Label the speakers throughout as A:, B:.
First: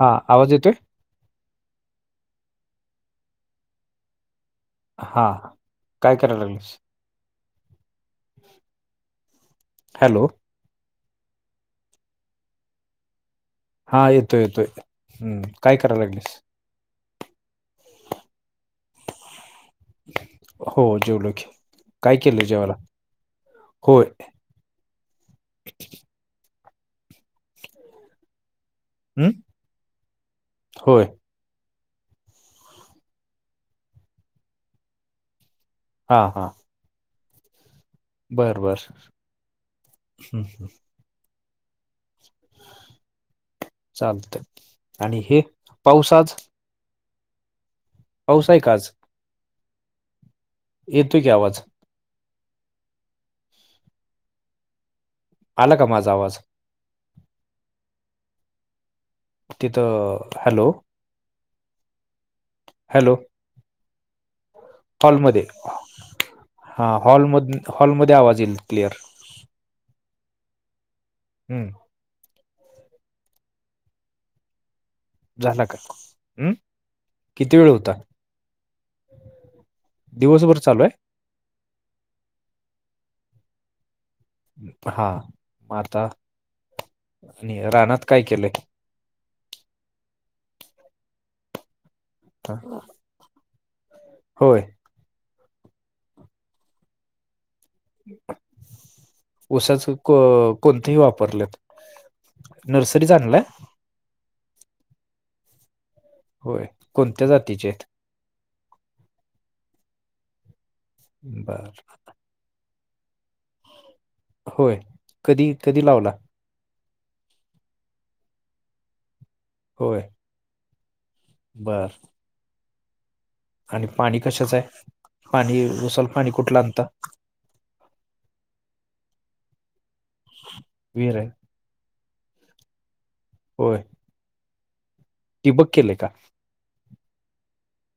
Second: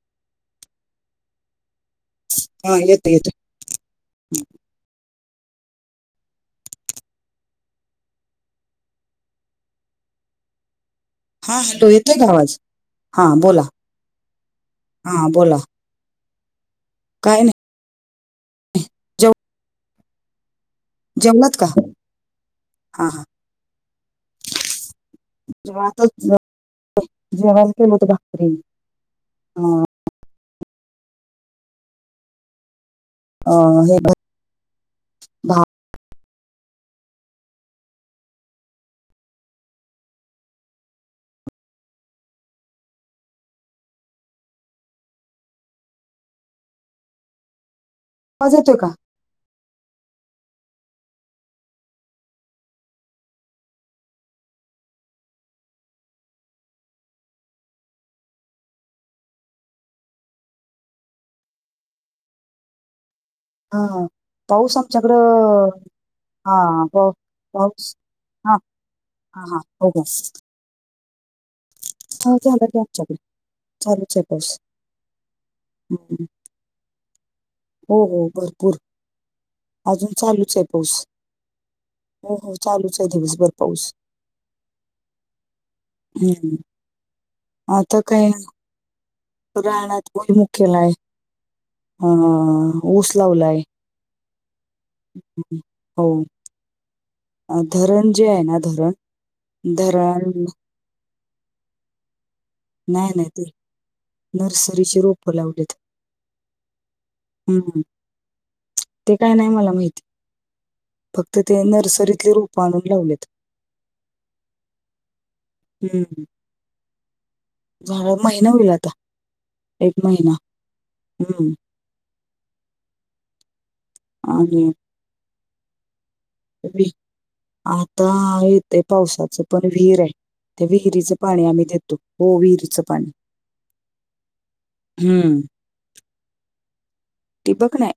A: हा. आवाज येतोय?
B: हा येतोय, येतोय.
A: हा. काय करायला लागलीस? [inaudible] हॅलो
B: हा हॅलो. येतोय का आवाज? हा बोला.
A: हा येतो, येतोय.
B: हा
A: हम्म,
B: बोला
A: काय करायला लागलीस?
B: काय नाही. जेव
A: [inaudible] हो जेवलो की,
B: जेवलात का
A: काय केलंय जेवायला?
B: हा हा
A: [inaudible] होय
B: [unintelligible]
A: हम्म
B: भाकरी
A: होय
B: अ हे भा-
A: हा हा बर बर. हम्म, हम्म. चालतंय. आणि हे पाउस आज. पाउस
B: आवाज
A: आहे का
B: येतोय
A: आज? येतोय की आवाज. आला का माझा आवाज? तिथं, हॅलो हॅलो
B: हा. पाऊस
A: हॉलमध्ये
B: आच्याकडं. हा पा
A: हॉलमध
B: पाऊस
A: हॉलमध्ये आवाज
B: हा
A: येईल क्लिअर
B: हा हा हो
A: हम्म
B: हो झालं त्या चालू चालूच होतस.
A: झाला [unintelligible] उम्म.
B: हो हो भरपूर अजून चालूच
A: दिवसभर
B: आहे
A: चालू
B: पाऊस. हो हो चालूच आहे दिवसभर पाऊस.
A: हा म आता
B: हम्म.
A: आणि रानात काय केलंय?
B: रानात काय मुख्य नाय हा ऊस लावलाय.
A: होय.
B: [unintelligible] अ धरण जे आहे ना धरण
A: ऊसाच
B: धरण
A: कोणतेही वापरलेत.
B: नाय
A: नर्सरीच
B: नाय
A: आणलाय
B: ते नर्सरीची रोप लावलीत.
A: होय कोणत्या जातीचे
B: हं,
A: आहेत?
B: ते काय नाही मला माहिती फक्त ते
A: बर
B: नर्सरीतले रू पाणून लावलेत.
A: होय कधी कधी लावला?
B: हं, झालं महिना होईल आता एक महिना हम्म.
A: बरं. आणि पाणी कशाचं
B: आणि
A: आहे पाणी उसाल पाणी कुठलं आणता?
B: वि आता येते पावसाचं पण विहीर आहे. ते विहिरीचं
A: विहीर आहे
B: पाणी आम्ही देतो हो विहिरीचं पाणी.
A: होय.
B: हम्म.
A: बघ केले का?
B: टीबक नाय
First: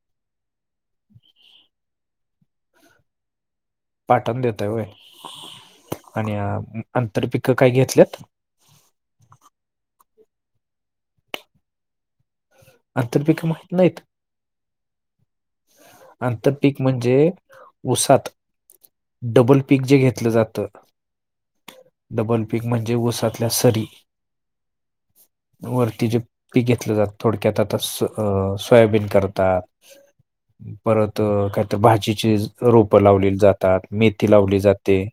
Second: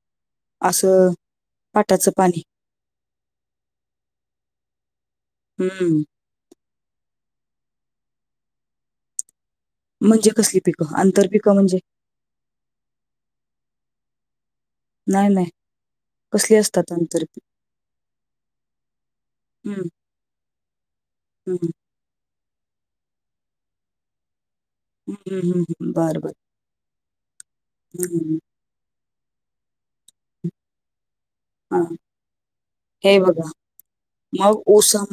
B: असं पाटाचं पाणी
A: पाठण देतय ओय.
B: हम्म.
A: आणि आंतर पिकं काय घेतल्यात?
B: म्हणजे कसली पिकं आंतर पिकं म्हणजे
A: अंतर पिकं माहीत नाहीत.
B: नाही, नाही.
A: आंतर
B: कसली
A: पीक
B: असतात
A: म्हणजे
B: आंतरपिकं?
A: उसात. डबल पीक
B: हं,
A: जे घेतलं जातं.
B: हं.
A: डबल पीक म्हणजे ऊसातल्या सरी.
B: हं, हं, हं.
A: वरतीचे
B: बरं, बरं.
A: ती घेतलं जात थोडे. तसं
B: हं, हं.
A: अ सोयाबीन करता परत काय तर
B: हां.
A: भाजीची रोपं
B: हे
A: लावलेली
B: बघा,
A: जातात मेथी लावली जाते.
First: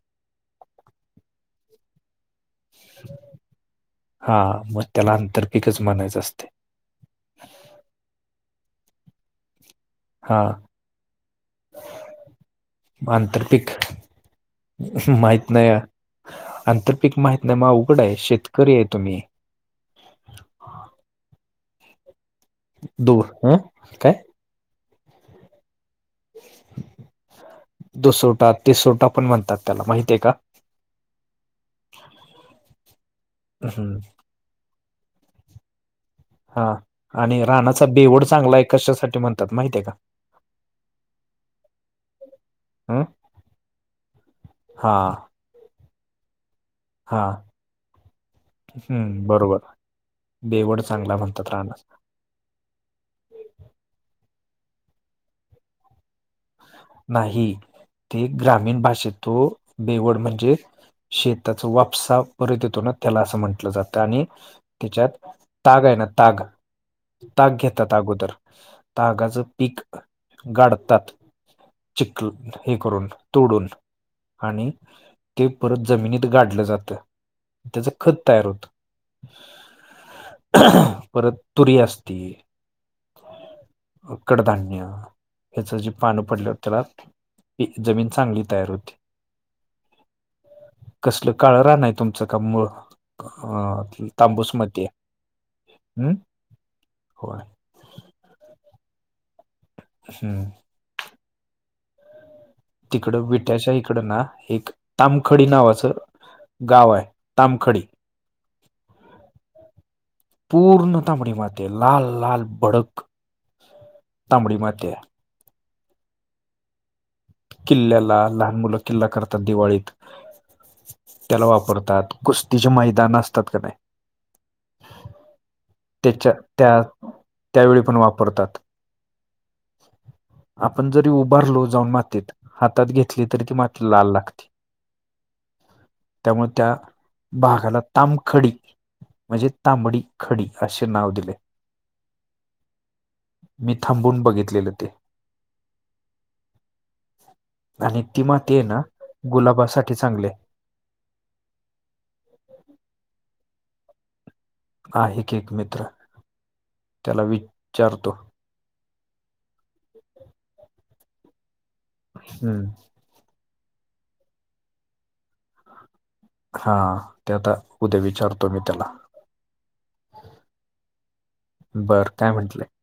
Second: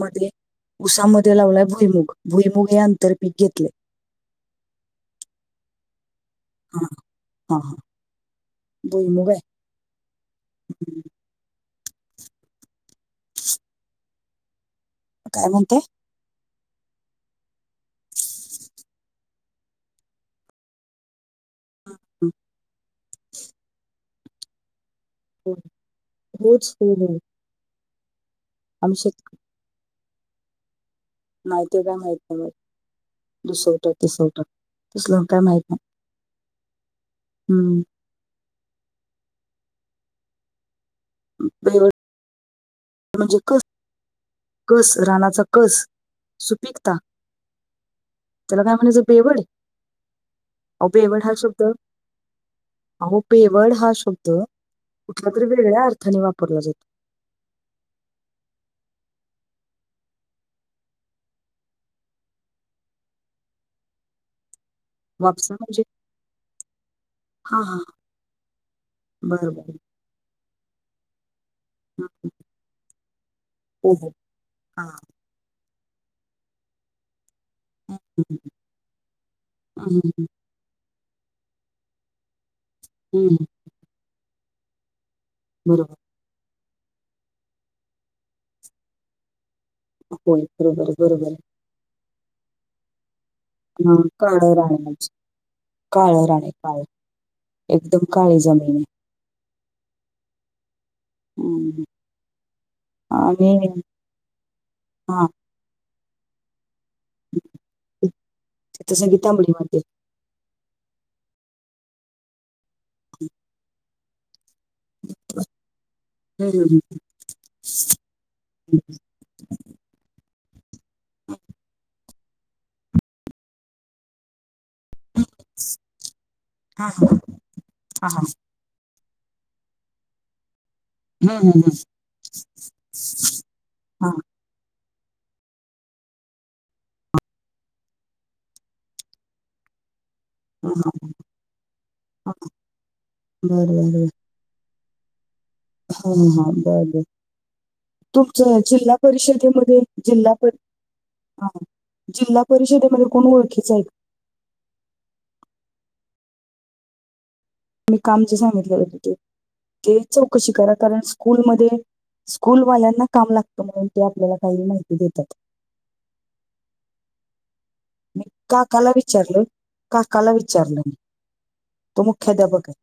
B: उसामध्ये लावलाय भुईमुग भुईमुग हे आंतर पीक घेतले.
A: हा म त्याला अंतर पिकच म्हणायचं असते.
B: हा हा हा बई मुग आहे.
A: हा
B: हं.
A: म अंतरपिक
B: काय
A: माहित नाही
B: म्हणताय?
A: अंतर पीक माहित नाही म अवघड आहे शेतकरी आहे तुम्ही.
B: [unintelligible]
A: दूर हुं काय?
B: हो होच हो हो.
A: दुसोटा
B: आम्ही
A: तिसोटा पण
B: शेतकरी.
A: म्हणतात त्याला माहतीय का?
B: नाही ते काय माहित नाही म दुसोटा
A: हम्म.
B: तिसोटा तसलं काय माहित नाय.
A: हा आणि राणाचा बेवड चांगला आहे, कशासाठी म्हणतात माहित आहे का?
B: [unintelligible]
A: अम्म?
B: ते म्हणजे कस कस रानाचा कस सुपिकता
A: हा
B: त्याला काय म्हणायचं
A: हम्म
B: बेवड?
A: बरोबर
B: अहो
A: चांगला
B: बेवड हा
A: म्हणतात
B: शब्द
A: रानास
B: अहो बेवड हा शब्द कुठल्या तरी वेगळ्या अर्थाने वापरला जातो.
A: नाही ते ग्रामीण भाषेत तो बेवड म्हणजे शेताचा वापसा परत येतो ना, त्याला असं म्हंटलं जातं आणि त्याच्यात
B: वापसा म्हणजे
A: ताग आहे ना ताग ताग
B: हां, हां.
A: घेतात अगोदर, तागाच
B: बरं, बरं.
A: पीक गाढतात. चिखलं हे करून तोडून
B: हो, हो.
A: आणि
B: हां.
A: ते परत जमिनीत गाडलं जातं. त्याचं खत
B: हं,
A: तयार होतं.
B: हं, हं, हं,
A: परत तुरी असती.
B: हम्म.
A: मग कडधान्य याचं जे
B: बरोबर.
A: पाण पडल्यावर त्याला की जमीन चांगली तयार होती.
B: होय, बरोबर,
A: कसलं
B: बरोबर.
A: काळं रान आहे तुमचं का मुळ?
B: हा काळं रान आहे आमचं
A: हम्म
B: काळं रान आहे काळं.
A: होय
B: एकदम काळी जमीन आहे.
A: हम्म.
B: हम्म.
A: तिकडं विट्याच्या इकडं ना, एक
B: हां,
A: तामखडी नावाचं गाव आहे. तामखडी
B: तिथं सगळी तांबडी मातीय.
A: पूर्ण तांबडी माती आहे. लाल लाल भडक तांबडी माती आहे.
B: हम्म हम्म.
A: किल्ल्याला लहान मुलं किल्ला करतात दिवाळीत, त्याला वापरतात. कुस्तीचे मैदान असतात का नाय?
B: [unintelligible]
A: त्याच्यात त्या
B: हां, हां,
A: त्यावेळी पण
B: हां, हां.
A: वापरतात. आपण जरी
B: हं, हं,
A: उभारलो
B: हं.
A: जाऊन मातीत हातात घेतली, तरी ती माती
B: हां,
A: लाल लागती. त्यामुळे त्या भागाला तामखडी म्हणजे तांबडी खडी
B: हां,
A: असे
B: हां.
A: नाव दिले.
B: हां. बरं,
A: मी
B: बरं,
A: थांबून बघितलेलं ते.
B: हा हा बरबर
A: आणि ती माती
B: तुमचं
A: आहे ना
B: जिल्हा परिषदेमध्ये
A: गुलाबासाठी चांगली
B: जिल्हा
A: आहे
B: पर हा जिल्हा परिषदेमध्ये कोण ओळखीच आहे?
A: आहे की एक मित्र, त्याला वि
B: मी काम जे सांगितलेलं होतं ते, ते चौकशी करा कारण स्कूलमध्ये
A: हम्म
B: स्कूलवाल्यांना काम लागतं म्हणून ते आपल्याला काही माहिती देतात.
A: हा ते आता उद्या विचारतो मी
B: काकाला
A: त्याला.
B: विचारलं काकाला विचारलं मी तो
A: बरं काय म्हटले?
B: मुख्याध्यापक आहे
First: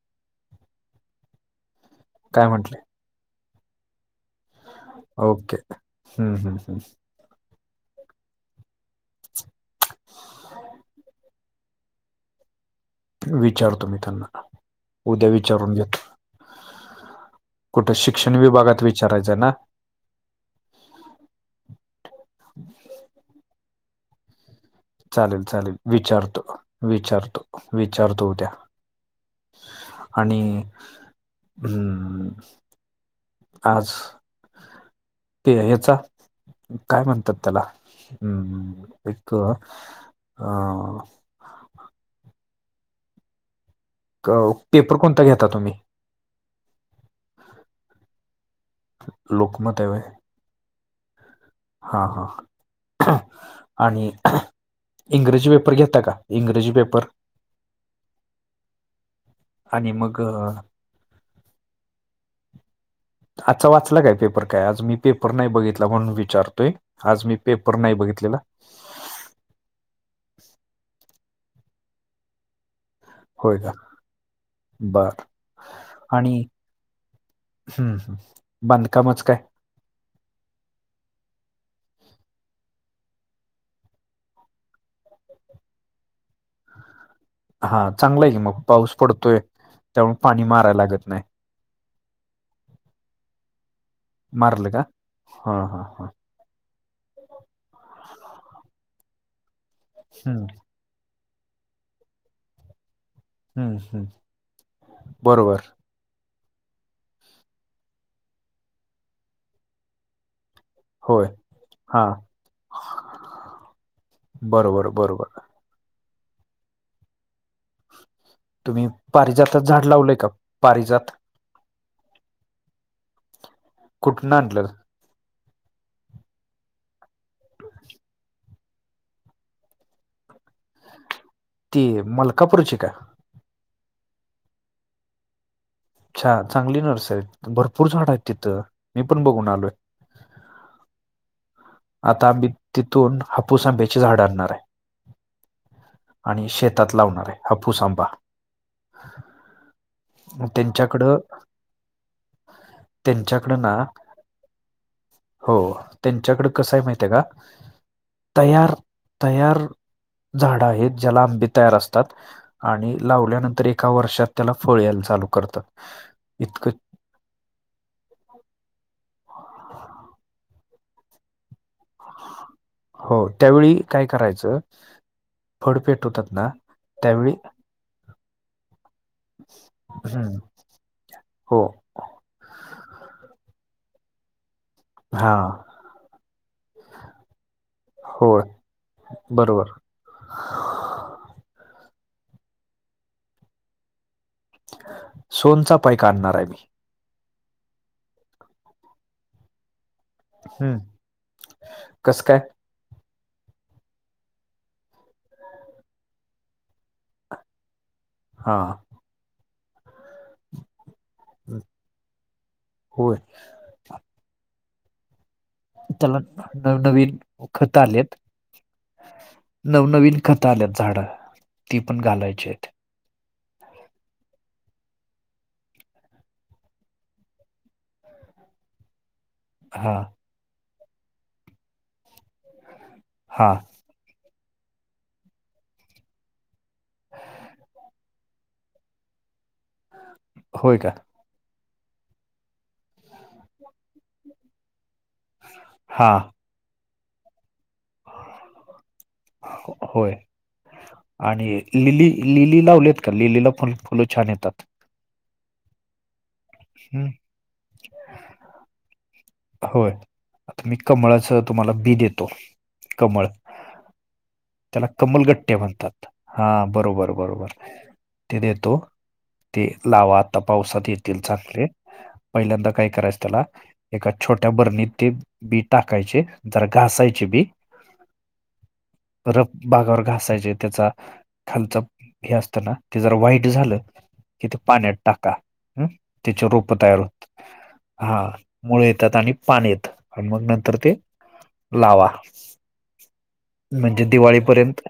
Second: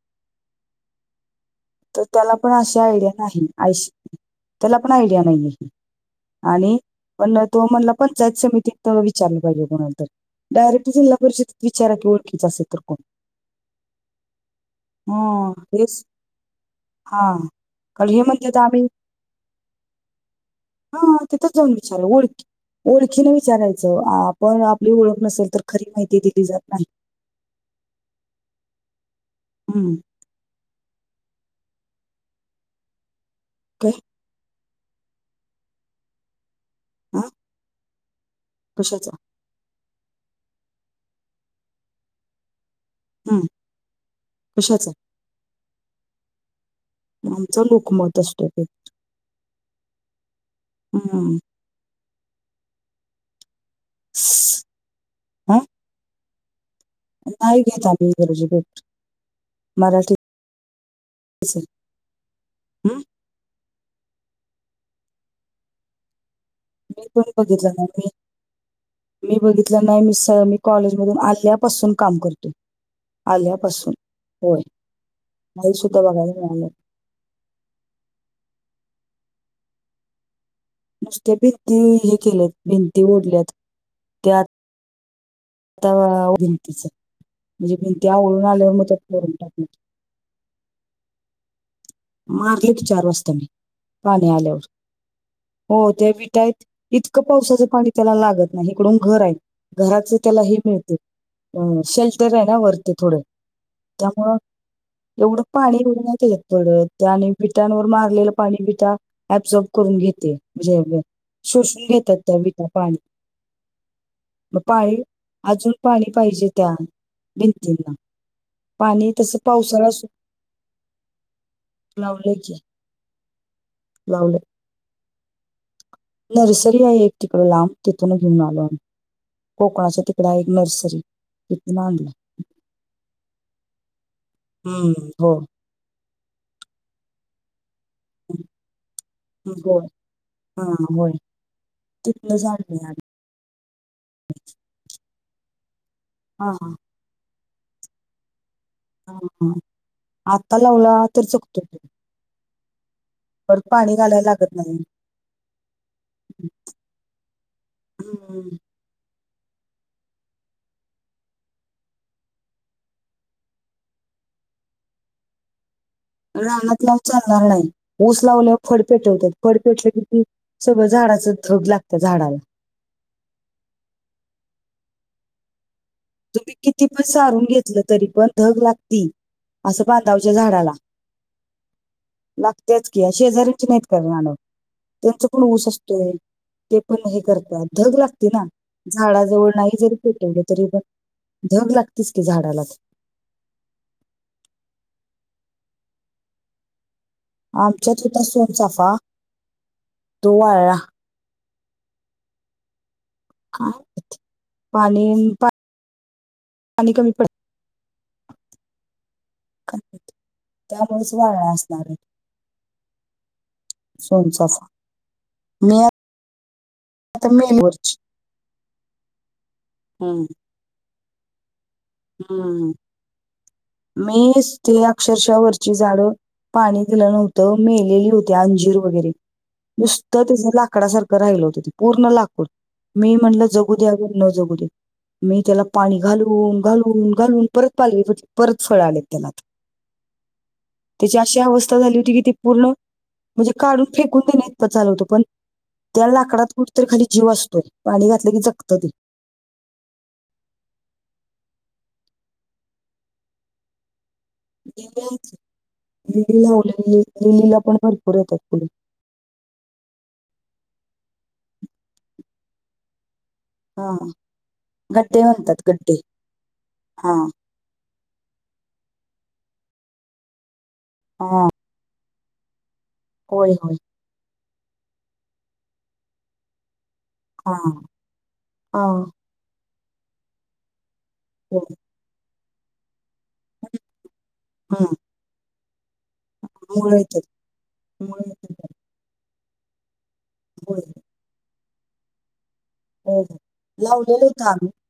B: तर त्याला
A: काय
B: पण
A: म्हंटले
B: अशी आयडिया नाही आशी त्याला पण आयडिया
A: ओके
B: नाहीये
A: हम्म हम्म
B: आणि पण तो म्हणाला पंचायत समितीतं विचारलं पाहिजे म्हणून. डायरेक्ट जिल्हा परिषदेत विचारा की ओळखीच असेल तर कोण?
A: विचारतो मी त्यांना, उद्या
B: हा
A: विचारून
B: हेच
A: घेतो.
B: हा
A: कुठे
B: कारण हे
A: शिक्षण
B: म्हणतात
A: विभागात
B: आम्ही
A: विचारायचं ना?
B: [inaudible] हा तिथंच जाऊन विचार ओळख, ओळखीने विचारायचं आपण ती ओळख
A: चालेल
B: नसेल तर
A: चालेल
B: खरी माहिती दिली
A: विचारतो
B: जात नाही.
A: विचारतो. विचारतो उद्या.
B: हं,
A: आणि [inaudible] हम्म. आज
B: काय?
A: ते याचा काय
B: हां,
A: म्हणतात त्याला? हम्म
B: कशाचा?
A: एक अ
B: हम्म.
A: काहो पेपर कोणता घेता तुम्ही?
B: आमचा लोकमत असतो ते.
A: लोकमत आहे होय.
B: हम्म.
A: हा हा आणि इंग्रजी
B: हां,
A: पेपर घेता का? इंग्रजी पेपर?
B: नाही घेत [unintelligible]
A: आणि
B: मराठीत.
A: मग अ,
B: अच्छा ह [unintelligible]
A: आजचा वाचला काय पेपर काय आज मी पेपर नाही बघितला म्हणून विचारत? तोय आज
B: पण
A: मी
B: बघितलं
A: पेपर नाही
B: मी
A: बघितलेला.
B: मी बघितलं नाही मी कॉलेजमधून आल्यापासून काम करते.
A: होय का
B: आल्यापासून होय,
A: बर
B: काही सुद्धा बघायला
A: आणि
B: मिळालं.
A: हम्म बांधकामच काय?
B: नुसत्या भिंती हे केल्यात भिंती ओढल्यात त्यात आता भिंतीच म्हणजे
A: हा
B: भिंती
A: चांगलं आहे की
B: आवळून आल्यावर मग
A: पाऊस
B: त्या करून
A: पडतोय
B: टाकिन.
A: त्यामुळे पाणी मारायला लागत नाही.
B: मारले की चार वाजता मी पाणी आल्यावर
A: मारलं का हा
B: हो
A: हा हा
B: ते विटायत इतकं पावसाचं पाणी त्याला लागत नाही इकडून घर आहे घराच त्याला
A: हम्म,
B: हे मिळते अ शेल्टर आहे ना वरती थोडे.
A: हम्म, हम्म.
B: त्यामुळं एवढं
A: बरोबर
B: पाणी एवढं नाही येत. पडत आणि बिटांवर मारलेलं पाणी बिटा अबझॉर्ब करून घेते. म्हणजे
A: होय
B: शोषून
A: हा
B: घेतात त्या बिटा पाणी. मग
A: बरोबर,
B: पाणी
A: बरोबर.
B: अजून पाणी पाहिजे त्या भिंतींना.
A: तुम्ही
B: पाणी तसं
A: पारिजातच झाड
B: पावसाळा
A: लावलंय का पारिजात?
B: लावलेच हे
A: कुठून
B: लावले.
A: आणलं
B: नर्सरी आहे एक तिकड लांब तिथून घेऊन आलो आम्ही कोकणाच्या तिकड आहे एक नर्सरी. तिथून
A: ती
B: आणलं.
A: मलकापूर ची का?
B: हम्म, हो.
A: छान चांगली नर्सरी भरपूर झाड आहेत तिथं मी पण बघून आलोय.
B: हां हां होय.
A: आता
B: तिथनंच
A: आंब
B: आणली आम्ही.
A: तिथून हापूस आंब्याचे झाड आणणार आहे. आणि
B: हां, हां.
A: शेतात लावणार आहे हाप्पूस आंबा.
B: ह ह आत्ता लावला तर चुकतो.
A: त्यांच्याकड
B: परत
A: ना
B: पाणी घालायला लागत नाही.
A: हो त्यांच्याकड कसय माहिती आहे का
B: हं.
A: तयार तयार झाडं आहेत ज्याला आंबी तयार असतात. आणि लावल्यानंतर एका वर्षात त्याला फळ यायला चालू करतात. इतकं
B: रानात लावून चालणार नाही ऊस लावल्यावर फड पेटवतात फड पेटले कि सगळं झाडाच धग लागतं झाडाला.
A: हो त्यावेळी काय करायचं फड पेटवतात होतात
B: तुम्ही किती पण सारून घेतलं तरी पण धग लागती असं बांधावरच्या
A: हम्म,
B: झाडाला.
A: हो.
B: लागतेच की शेजार्यांची नाहीत कर नानव त्यांचा
A: हा
B: पण ऊस असतोय. ते पण हे करतात धग लागते
A: होय
B: ना झाडाजवळ
A: बरोबर
B: नाही जरी पेटवलं तरी पण धग लागतीच की झाडाला.
A: सोनचाफा एक आणणार आहे मी.
B: आमच्यात होता सोनचाफा तो वाळला
A: हम्म कस का?
B: का पाणी पाणी कमी पडालत.
A: हा.
B: त्यामुळेच वाळ असणार आहे.
A: होय
B: सोनचाफा मी
A: त्याला नवनवीन
B: आता
A: खत
B: मेलीवरची
A: आलेत. नवनवीन
B: हम्म,
A: खत आल्यात झाडा
B: हम्म मीच ती अक्षरशः वरची झाड पाणी दिलं नव्हतं मेलेली होती अंजीर वगैरे
A: हा
B: नुसतं तेचं लाकडासारखं राहिल होत ते पूर्ण लाकूड मी म्हणलं
A: हा
B: जगू जगू दे न जगू दे, मी त्याला पाणी घालून घालून घालून परत पालवी परत फळ आलेत त्याला.
A: होय का.
B: तेची अशी अवस्था झाली होती की ते पूर्ण म्हणजे काढून फेकून देण्याइतपत झाल होत पण त्या
A: हा
B: लाकडात कुठेतरी खाली जीव असतोय पाणी घातलं की जगतं ते.
A: होय. आणि लिली लिली लावलेत का? लिलीला पण फुलं छान येतात.
B: लिली लावलेत
A: हम्म
B: लिलीला पण भरपूर येतात फुल.
A: होय आता मी कमळाच तुम्हाला बी देतो कमळ
B: हा.
A: त्याला
B: गड्डे
A: कमलगट्टे
B: गड्डे
A: म्हणतात हा बरोबर
B: हा
A: बरोबर. ते देतो ते लावा आता पावसात येतील
B: हा
A: चांगले. पहिल्यांदा काय करायचं त्याला
B: होय होय
A: एका छोट्या बरणीत ते बी टाकायचे जरा घासायचे बी.
B: ह ह.
A: रफ भागावर घासायचे त्याचा
B: होय
A: खालचा हे असताना ते जरा व्हाईट झालं कि ते
B: हं
A: पाण्यात टाका हम. त्याचे रोप
B: मुळं
A: तयार
B: येतात
A: होत
B: मुळं
A: हा.
B: येतात
A: मुळे येतात आणि पान येतात आणि मग नंतर
B: होय
A: ते लावा.
B: हो हो
A: म्हणजे
B: लावलेलं होतं आम्ही.
A: दिवाळीपर्यंत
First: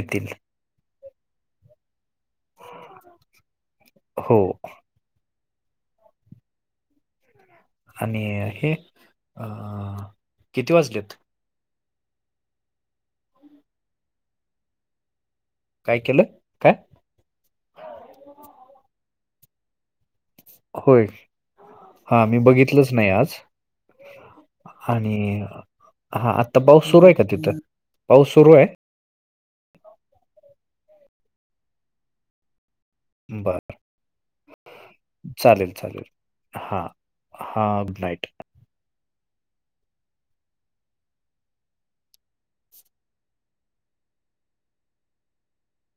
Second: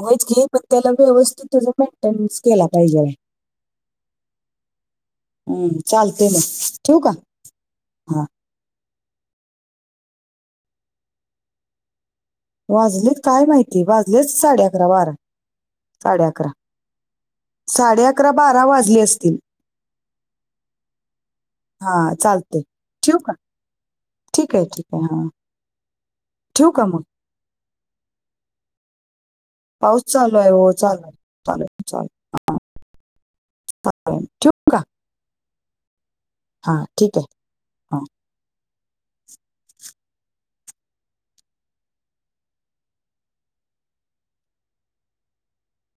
B: होयच की पण त्याला व्यवस्थित त्याच मेंटेनन्स केला पाहिजेल
A: हो
B: हम्म चालतय मग ठेवू का
A: आणि
B: हा
A: हे अ किती वाजलेत
B: वाजलेत काय माहिती वाजले असतील साडे अकरा बारा
A: काय केलं
B: साडे अकरा
A: काय
B: साडे अकरा, बारा वाजली असतील
A: होय
B: हा
A: मी
B: चालतय
A: बघितलंच नाही
B: ठेवू का
A: आज
B: ठीक आहे, ठीक आहे
A: आणि
B: हां
A: हा आता पाऊस सुरू आहे का तिथं पाऊस सुरू आहे
B: पाऊस चालू आहे हो, चालूय चालू चाल
A: बर
B: चा ठेवू का
A: चालेल, चालेल
B: हा ठीक आहे
A: हा गुड नाईट